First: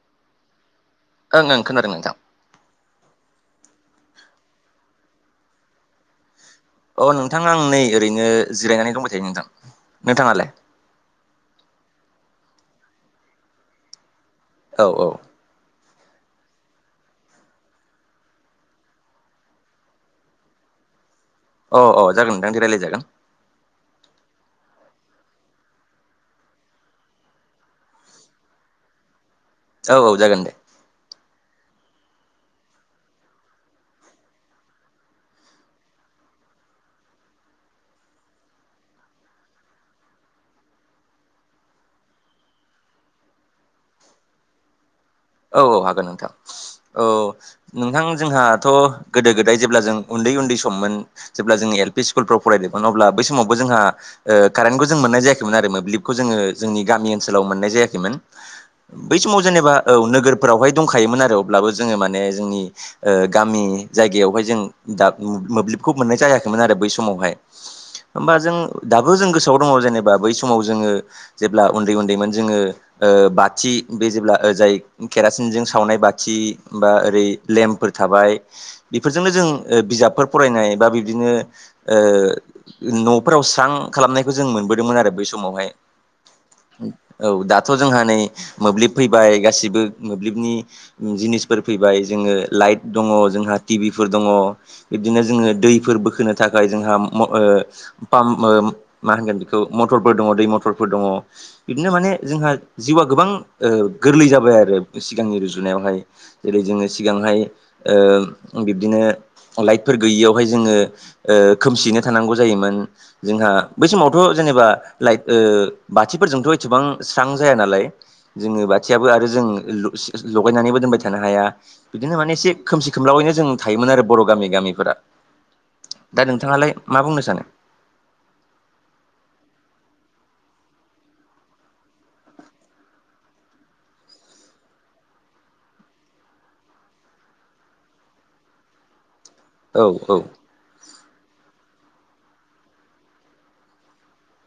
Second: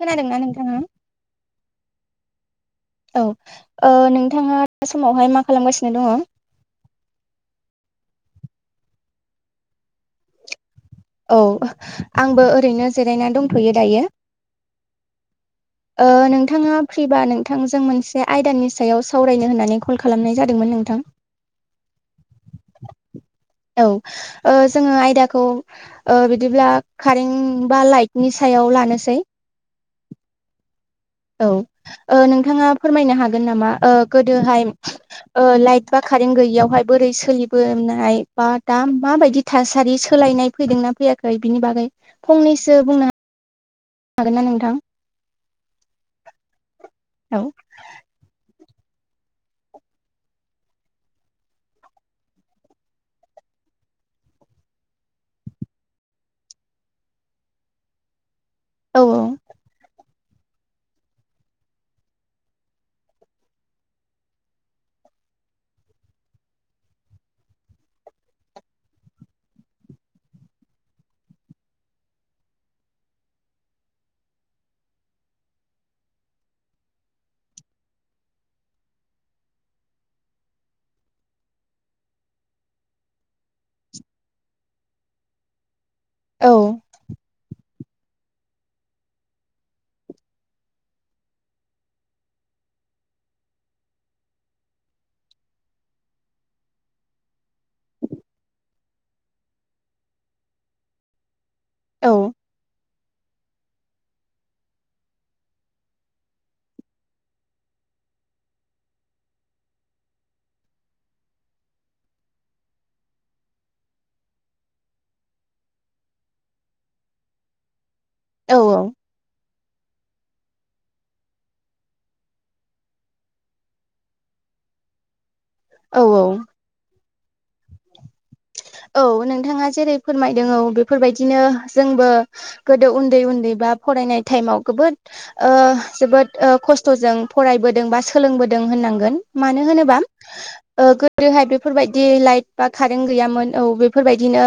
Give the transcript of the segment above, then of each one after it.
खोनादों नोंथांङा? ओं ओं खोनादों नोंथां। औ नोंथाङा दा समावहाय मा खालामगासिनो दङ? अ नोंथाङा आं नै ओरैनो जिरायनानै दंबाय थायो नोंथां, नोंथाङालाय? औ आंबो ओरैनो जिरायनानै दंथ'यो दायो। औ औ। नोंथाङा फ्रिबा नोंथांजों मोनसे आयदानि सायाव सावरायनो होननानै कल खालाम खालामनाय जादोंमोन नोंथां। अ औ जाग नोंथां रायज्लायजागोन। औ जोङो आयदाखौ बिदिब्ला कारेन्ट बा लाइटनि सायाव लानोसै। औ औ जागोन। औ नोंथाङा फोरमायनो हागोन नामा गोदोहाय लाइट बा कारेन्ट गैयियावहाय बोरै सोलिबोनाय बा दा माबायदि थासारि सोलायनाय फैदोंना फैयाखै बिनि बागै फंनैसो बुंनो ह हागोन ना नोंथां? औ औ हागोन नोंथां। औ नोंथां जोंहाथ' गोदो गोदाय जेब्ला जों उन्दै उन्दै सममोन। जेब्ला जोंङो एल पि स्कुलफ्राव फरायदोंमोन अब्ला बै समावबो जोंहा कारेन्टखौ जों मोननाय जायाखैमोन आरो मोब्लिबखौ जोङो जोंनि गामि ओनसोलाव मोननाय जायाखैमोन। औ बै समाव जेनेबा औ नोगोरफोरावहाय दंखायोमोन आरो अब्लाबो जोङो माने जोंनि गामि जायगायावहाय जों दा मोब्लिबखौ मोननाय जायाखैमोन आरो बै समावहाय। होबा जों दाबो जों गोसोआव दंङ जेनेबा बै समाव जोंङो जेब्ला उन्दै उन्दैमोन जोङो बाथि बे जेब्ला जाय केरासिनजों सावनाय बाथि बा ओरै लेम्पफोर थाबाय। बेफोरजोंनो जों बिजाबफोर फरायनाय बा बिब्दिनो ओ न'फोराव स्रां खालामनायखौ जों मोनबोदोंमोन आरो बै समावहाय। औ औ दाथ' जोंहा नै मोब्लिब फैबाय गासिबो मोब्लिबनि जिनिसफोर फैबाय जोङो लाइट दङ जोंहा टिभिफोर दङ। बिदिनो जोङो दैफोर बोखोनो थाखाय जोंहा ओ पाम्प मा होनगोन बेखौ? मथरफोर दङ दै मथरफोर दङ। बिदिनो औ माने जोंहा जिउआ गोबां गोरलै जाबाय आरो सिगांनि रुजुनायावहाय। जेरै जोङो सिगांहाय बिब्दिनो लाइटफोर गैयियावहाय जोङो खोमसियैनो थानांगौ जायोमोन। जोंहा बै समावथ' जेनेबा लाइट बाथिफोरजोंथ' एसेबां स्रां जाया नालाय। जोङो औ बाथियाबो आरो जों लगायनानैबो दोनबाय थानो हाया। बिदिनो माने एसे खोमसि खोमलाावैनो जों थायोमोन आरो बर' गामि गामिफोरा। औ दा नोंथांङालाय मा बुंनो सानो? औ नोंथाङा जेरै फोरमायदों औ बेफोरबायदिनो जोंबो गोदो उन्दै उन्दै बा फरायनाय टाइमाव गोबोद जोबोद खस्थ'जों फरायबोदों बा सोलोंबोदों होननांगोन। मानो औ होनोबा औ ओ गोदोहाय बेफोरबायदि लाइट बा कारेन्ट गैयामोन औ बेफोरबायदिनो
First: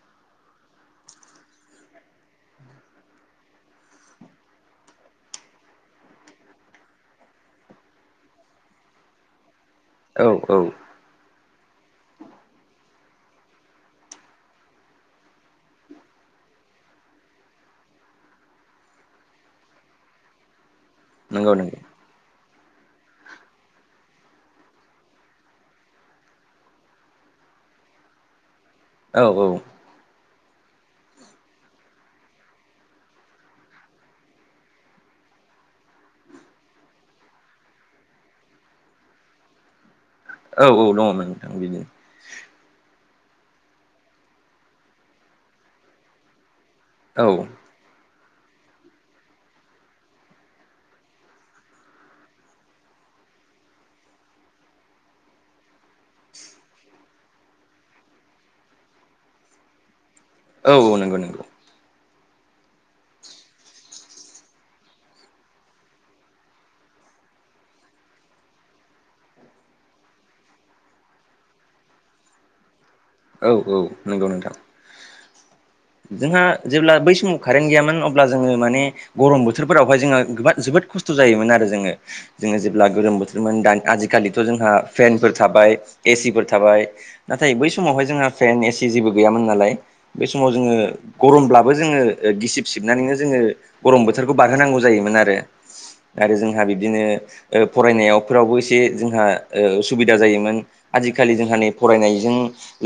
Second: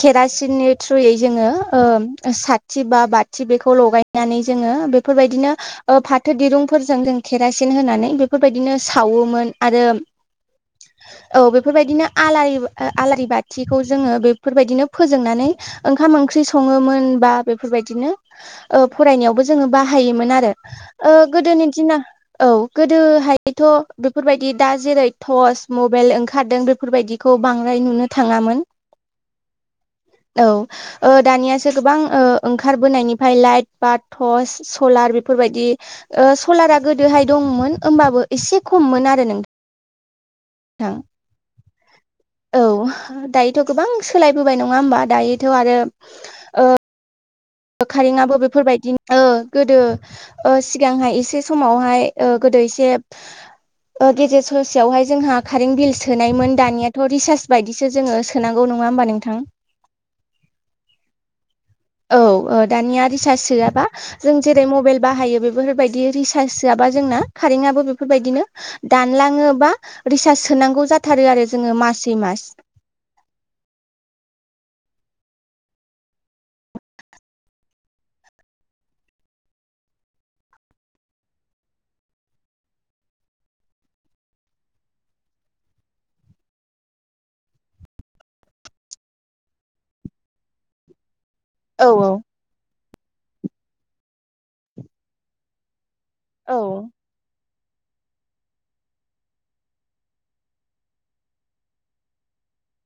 केरासिननि थ्रुयै जोंङो ओ साथि बा बाथि बेखौ लगाय फनानै जोङो बेफोरबायदिनो फाथो दिरुंफोरजों जों केेरासिन होनानै बेफोरबायदिनो सावोमोन, आरो औ औ। औ बेफोरबायदिनो आलारि आलारि बाथिखौ जोङो बेफोरबायदिनो फोजोंनानै ओंखाम ओंख्रि सङोमोन बा बेफोरबायदिनो फरायनायावबो जोङो बाहायोमोन आरो। नंगौ गोदोनि नंगौ दिना औ गोदोहायथ' बेफोरबायदि दा जेरै टर्च, मबाइल ओंखारदों बे बेफोरबायदिखौ बांद्राय नुनो थाङामोन। औ औ औ ओ दानियासो गोबां ओ ओंखारबोनायनिफ्राय लाइट बा टर्स सलार बेफोरबायदि ओ सलारा गोदोहाय दंमोन होमबाबो एसे खममोन आरो नों औ औ दङमोन नोंथां बिदिनो। औ दायोथ' गोबां सोलायबोबाय नङा होमबा दायोथ' आरो ओ औ कारेंआबो बेफोरबायदि ओ गोदो सिगांहाय एसे समावहाय ओ गोदो एसे ओ गेजेर ससेयावहाय जोंहा कारेन्ट बिल सोनायमोन दानियाथ' रिसार्ज बायदिसो जोंङो सोनांगौ नङा होमबा नोंथां। औ औ नंगौ नंगौ औ ओ दानिया रिसार्च सोआबा जों जेरै मबाइल बाहायो बेफोरबायदि रिसार्ज होआबा जोंना कारेन्टआबो बेफोरबायदिनो। दानलाङोबा रिसार्च सोनांगौ जाथारो आरो जोङो मासै मास। औ औ नंगौ नोंथां जोंहा जेब्ला बै समाव कारेन्ट गैयामोन अब्ला जोङो माने गरम बोथोरफोरावहाय जोङो गोबाद- जोबोद खस्थ' जायोमोन आरो जोङो। जोङो जेब्ला गोलोम बोथोरमोन दान आजिखालिथ' जोंहा फेनफोर थाबाय एसिफोर थाबाय। नाथाय बै समावहाय जोंहा फेन एसि जेबो गैयामोन नालाय बै समाव ज जोंङो गमब्लाबो औ जोङो औ ओ गिसिब सिबनानैनो जोङो गरम बोथोरखौ बारहोनांगौ जायोमोन आरो आरो औ जोंहा बिदिनो ओ फरायनायावफोरावबो एसे जोंहा ओ उसुबिदा जायोमोन। आजिखालि जोंहा नै फरायनायजों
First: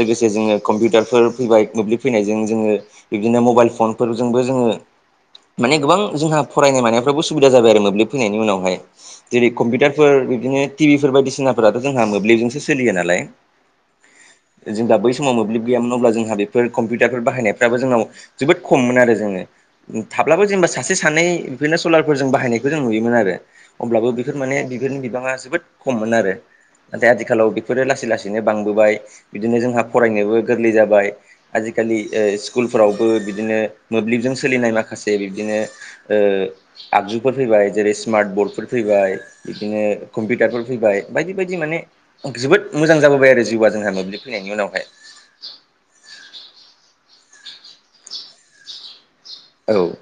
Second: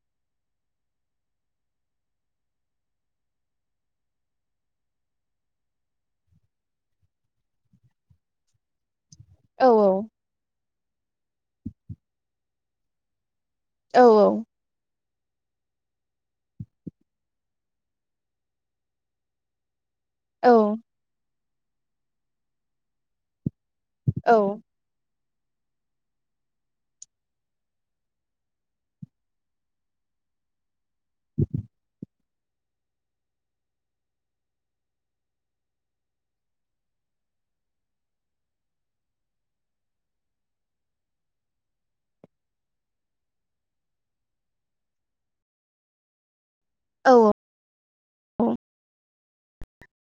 लोगोसे जोङो कम्पिउटारफोर फैबाय मोब्लिब फैनाय जों जोङो बिबदिनो मबाइल फन फोरजोंबो जोङो माने गोबां जोंहा फरायनाय मानायफ्राबो सुबिदा जाबाय आरो मोब्लिब फैनायनि उनावहाय। जेरै औ कम्पिउटारफोर बिदिनो टिभिफोर बायदिसिनाफोराथ' जोंहा मोब्लिबजोंसो सोलियो नालाय। औ औ जों दा बै समाव मोब्लि गैयामोन अब्ला जोंहा बेफोर कम्पिउ याफोर बाहायनायफ्राबो जोंनाव जोबोद खममोन आरो जोङो थाब्लाबो औ जेनेबा सासे सानै दिनो सलारफोर जों बाहायनायखौ जों नुयोमोन आरो अब्लाबो औ बेफोर माने बिनि बिबांङा जोबोद खममोन आरो। नाथाय आथिखालाव बेफोरो लासै लासैनो बांबोबाय बिदिनो जोंहा फरायनोबो गोरलै जाबाय। खालि ओ स्कुलफोरावबो बिदिनो मोब्लिबजों सोलिनाय माखासे बिदिनो ओ आगजुफोर फैबाय जेरै स्मार्ट बरडफोर फैबाय। बिदिनो कम्पिउटारफोर फैबाय बायदि बायदि माने जोबोद मोजां जाबोबाय आरो जिउआ जोंहा मोब्लिब फैनायनि उनावहाय। औ औ औ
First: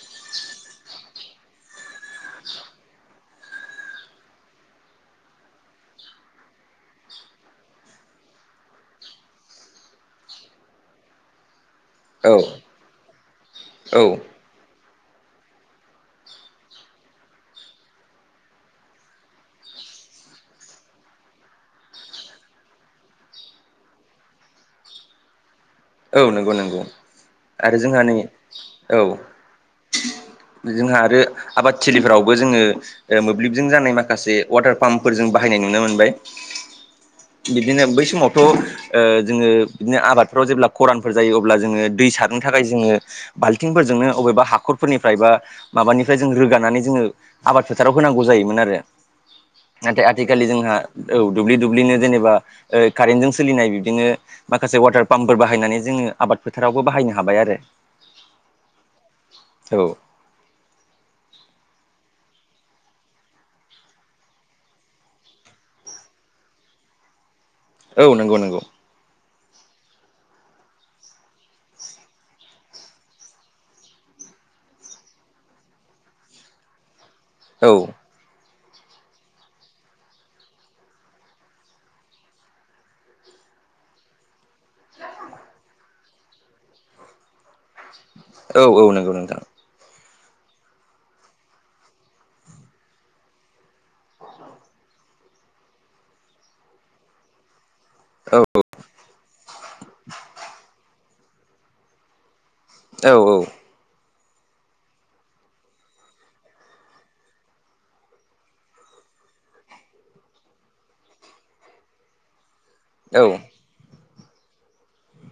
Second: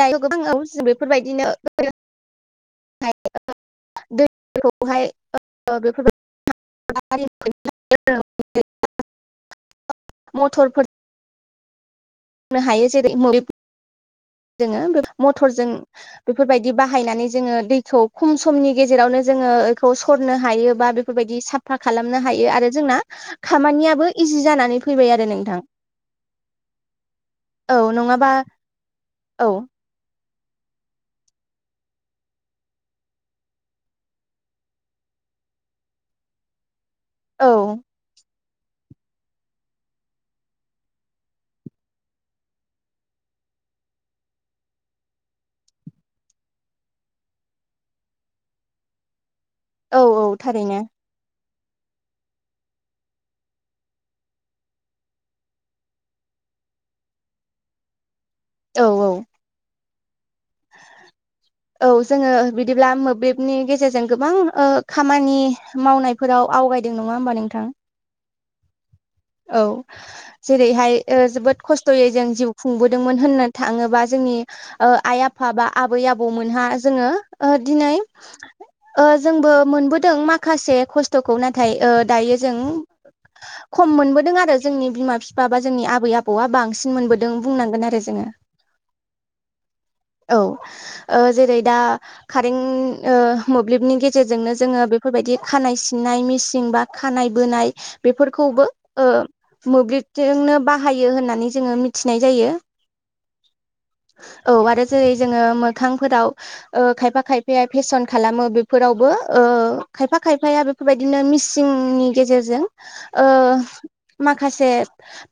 दायो गोबां बेफोरबायदिनो [unintelligible] [unintelligible] मटरफोर औ नो हायो जेरै [unintelligible] औ। जोङो बे मथरजों बेफोरबायदि बाहायनानै जोङो दैखौ खम समनि गेजेरावनो जोङो बेखौ सरनो हायोबा बे बेफोरबायदि साफा खालामनो हायो आरो जोंना खामानियाबो इजि जानानै फैबाय आरो नोंथां। औ नंगौ नंगौ औ आरो जोंहा नै नङाबा औ जोंहा आरो आबादथिलिफ्रावबो जोङो ओ मोब्लिबजों जानाय माखासे वाटार पाम्पफोरजों बाहायनाय नुनो मोनबाय। [inaudible] औ बिदिनो बै समावथ' ओ जोङो बिदिनो आबादफ्राव जेब्ला खरानफोर जायो अब्ला जोङो दै सारनो थाखाय जोङो बाल्थिंफोरजोंनो अबेबा हाखरफोरनिफ्राय बा माबानिफ्राय जों रोगानानै जोङो आबाद फोथाराव होनांगौ जायोमोन आरो औ नाथाय औ आथिखालि जोंहा थारैनो औ दुब्लि दुब्लिनो जेनेबा कारेन्ट जों सोलिनाय बिदिनो माखासे वाटार पाम्पफोर बा बाहायनानै जोङो आबाद फोथारावबो बाहायनो हाबाय आरो औ औ औ [inaudible] औ जोङो बिदिब्ला मोब्लिबनि गेजेरजों गोबां ओ खामानि मावनाय फोराव आवगायदों नङा होमबा नोंथां। औ नंगौ नंगौ औ जेरैहाय ओ जोबोद खस्थ'यै जों जिउ खुंबोदोंमोन होननो थाङोबा जोंनि ओ आइ आफा बा आबै आबौमोनहा जोङो ओ औ दिनै ओ जोंबो मोनबोदों माखासे खस्थ'खौ नाथाय ओ दायो जों खम मोनबोदों आरो जोंनि बिमा बिफा बा जोंनि आबै आबौआ बांसिन मोनबोद दों बुंनांगोन आरो जोङो औ औ नंगौ नोंथां औ ओ जेरै दा कारेन्ट ओ मोब्लिबनि गेजेरजोंनो जोङो बेफोरबायदि खानाय सिननाय मेचिन बा खानाय बोनाय औ बेफोरखौबो ओ मोब्लिबजोंनो बाहायो होननानै जोङो मिथिनाय जायो। औ औ। औ आरो जेरै जोङो मोखांफोराव ओ खायफा खायफाया फेसन खालामो बेफोरावबो ओ खायफा खायफाया बे बेबायदिनो मिसिंनि गेजेरजों औ ओ माखासे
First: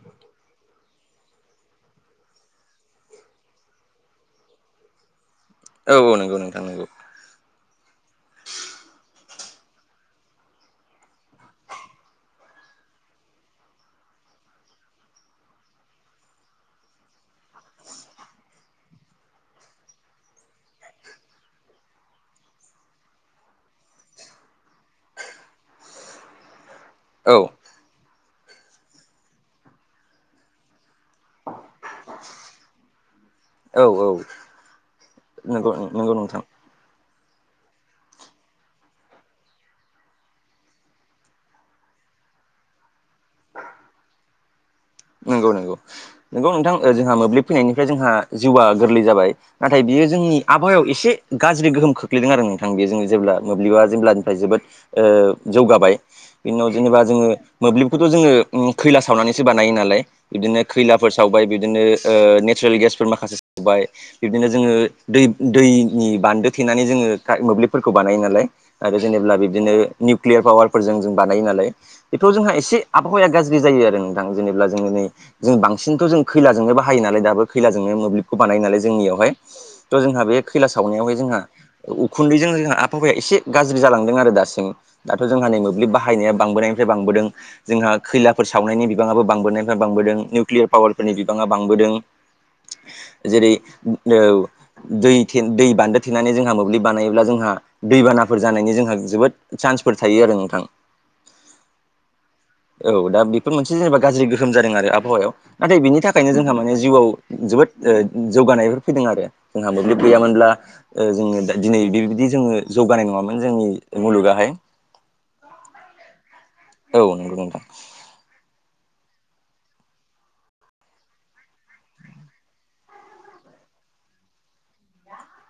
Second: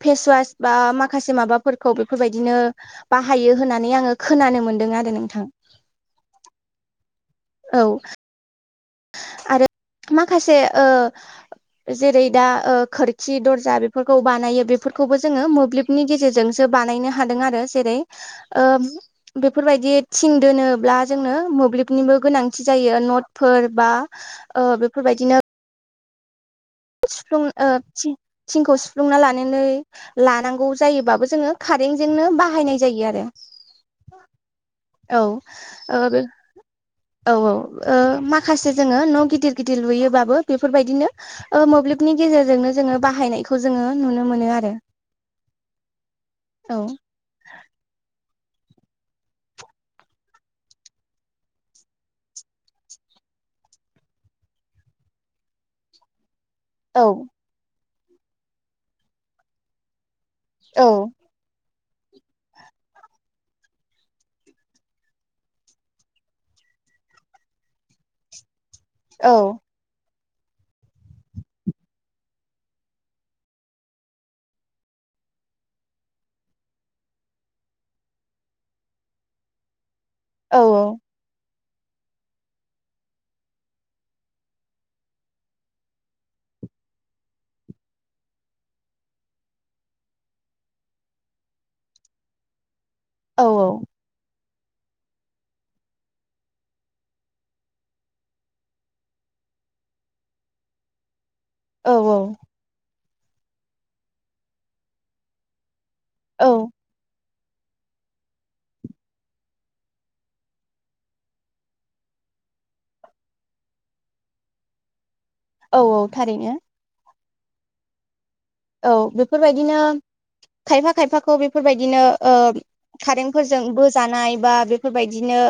फेसवास बा माखासे माबाफोरखौ बेफोरबायदिनो बाहायो होननानै आङो खोनानो मोनदों आरो नोंथां औ औ नंगौ नोंथां नंगौ। औ आरो माखासे ओ जेरै दा ओ खोरखि, दरजा बेफोरखौ बानायो बेफोरखौबो जोङो मोब्लिब नि गेजेरजोंसो बानायनो हादों आरो जेरै ओ बेफोरबायदि थिं दोनोब्ला जोंनो मोब्लिबनिबो गोनांथि जायो नटफोर बा ओ बेफोरबायदिनो औ सुफ्लं ओ थि-थिंखौ सुफ्लुंना लानानै लानांगौ जायोबाबो जोङो कारेन्टजोंनो बाहायनाय जायो आरो। औ औ औ नंगौ ओ नंगौ बो नोंथां औ औ ओ माखासे जोङो न' गिदिर गिदिर लुयोबाबो बेफोरबायदिनो ओ मोब्लिबनि गेजेरजोंनो जोङो बाहायनायखौ जोङो नुनो मोनोआरो नंगौ नंगौ नंगौ नोंथां ओ जोंहा मोब्लिब फैनायनिफ्राय जोंहा जिउआ गोरलै जाबाय। नाथाय बियो जोंनि आबहायाव एसे गाज्रि गोहोम खोख्लैदों आरो नोंथां बेयो जोंनि जेब्ला मोब्लिबा जेब्लानिफ्राय जोबोद ओ जौगाबाय। बिनि उनाव जेनेबा औ जोङो मोब्लिबखौथ' जोङो ओ खैला सावनानैसो बानायो नालाय बिदिनो खैला औ सावबाय बिदिनो ओ नेचारेल गेसफोर माखासे सावबाय बिब्दिनो जोङो दै-दैनि बान्दो थेनानै जोङो मोब्लिबफोरखौ बानायो नालाय। आरो औ जेनेब्ला बिब्दिनो निउकलियार पावारफोरजों जों बानायो नालाय बेफोराव जोंहा एसे आबहावाया गाज्रि जायो आरो नोंथां जेनेबा जों नै जों बां बांसिनथ' जों खैलाजोंनो बाहायो नालाय दाबो खैलाजोंनो मोब्लिबखौ बानायो नालाय जोंनियावहाय थ' जोंहा बे खैला औ सावनायावहाय जोंहा उखुन्दैजों जोंहा आबहावाया एसे गाज्रि जालांदों आरो दासिम दाथ' जोंहा नै मोब्लिब बाहायनाया बांबोनायनिफ्राय बांबोदों। जोंहा खैलाफोर सावनायनि बिबाङाबो बांबोनायनिफ्राय बांबोदों। निउ क्लियार पावारफोरनि बिबाङा बांबोदों औ जेरै ओ दै थे दै बान्दो थेनानै जोंहा मोब्लिब बानायोब्ला जोंहा दैबानाफोर जानायनि जोंहा जोबोद चान्सफोर थायो आरो नोंथां। औ औ। औ दा बेफोर मोनसे जेनेबा गाज्रि गोहोम जादों आरो आबहावायाव। नाथाय बेनि थाखायनो औ जोंहा माने जिउआव जोबोद ओ जौगानायफोर फैदों आरो जोंहा मोब्लिब गैयामोनब्ला ओ जोङो दा दिनै बिबदि जोङो जौगानाय नङामोन जोंनि मुलुगाहाय औ औ थारैनो। औ नंगौ नोंथां। औ बेफोरबायदिनो खायफा खायफाखौ बेफोरबायदिनो ओ कारेन्टफोरजों बोजानाय बा बेफोरबायदिनो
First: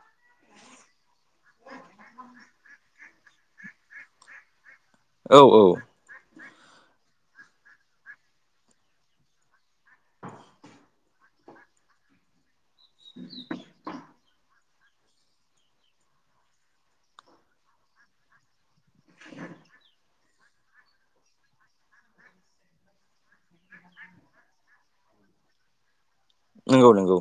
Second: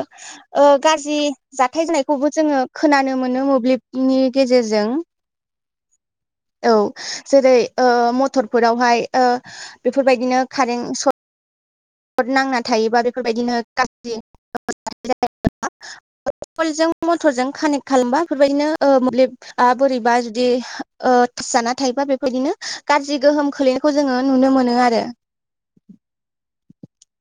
ओ गाज्रि जाथाय जानायखौबो जोङो खोनानो मोनो मोब्लिबनि गेजेरजों। औ औ। औ। जेरै ओ मथरफोरावहाय ओ बेफोरबायदिनो कारेन्ट सट सट नांना थायोबा बेफोरबायदिनो गाज्रि [unintelligible] जों मटरजों कानेक्ट खालामबा बेफोरबायदिनो ओ मोब्लिबा बोरैबा जुदि ओ [unintelligible] थायोबा बेबायदिनो गाज्रि गोहोम खोलैनायखौ जोङो नुनो मोनो आरो। नंगौ नंगौ।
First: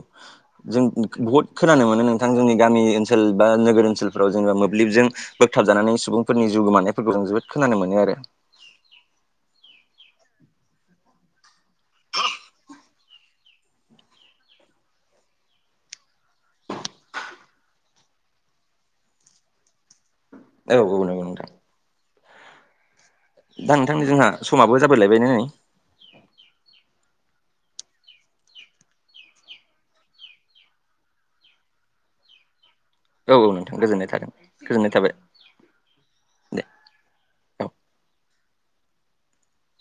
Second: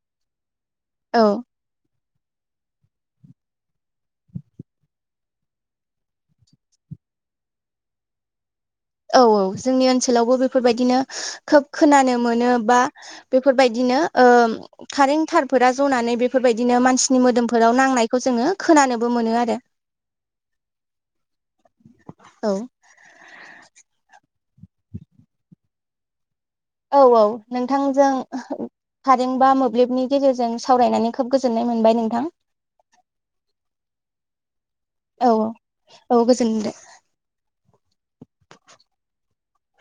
जों औ बहुद खोनानो मोनो नोंथां जोंनि गामि ओनसोल बा नोगोर ओनसोलफ्राव जोङो मोब्लिबजों बोगथाबजानानै सुबुंफोरनि जिउ गोमानायफोरखौ जों जोबोद खोनानो मोनो आरो। औ औ जोंनि ओनसोलावबो बेफोरबायदिनो खोब खोनानो मोनो बा बेफोरबायदिनो ओ कारेन्ट थारफोरा जनानै बेफोरबायदिनो मानसिनि मोदोमफोराव नांनायखौ जोङो खोनानोबो मोनो आरो। [inaudible] औ औ नंगौ नोंथां। औ। दा नोंथां नै जोंहा समाबो जाबायलायबायना नै। औ औ नोंथांजों खारेन्ट बा मोब्लिबनि गेजेरजों सावरायनानै खोब गोजोननाय मोनबाय नोंथां। औ औ नोंथां गोजोननाय थादों, गोजोननाय थाबाय। औ औ, औ गोजोन दे। औ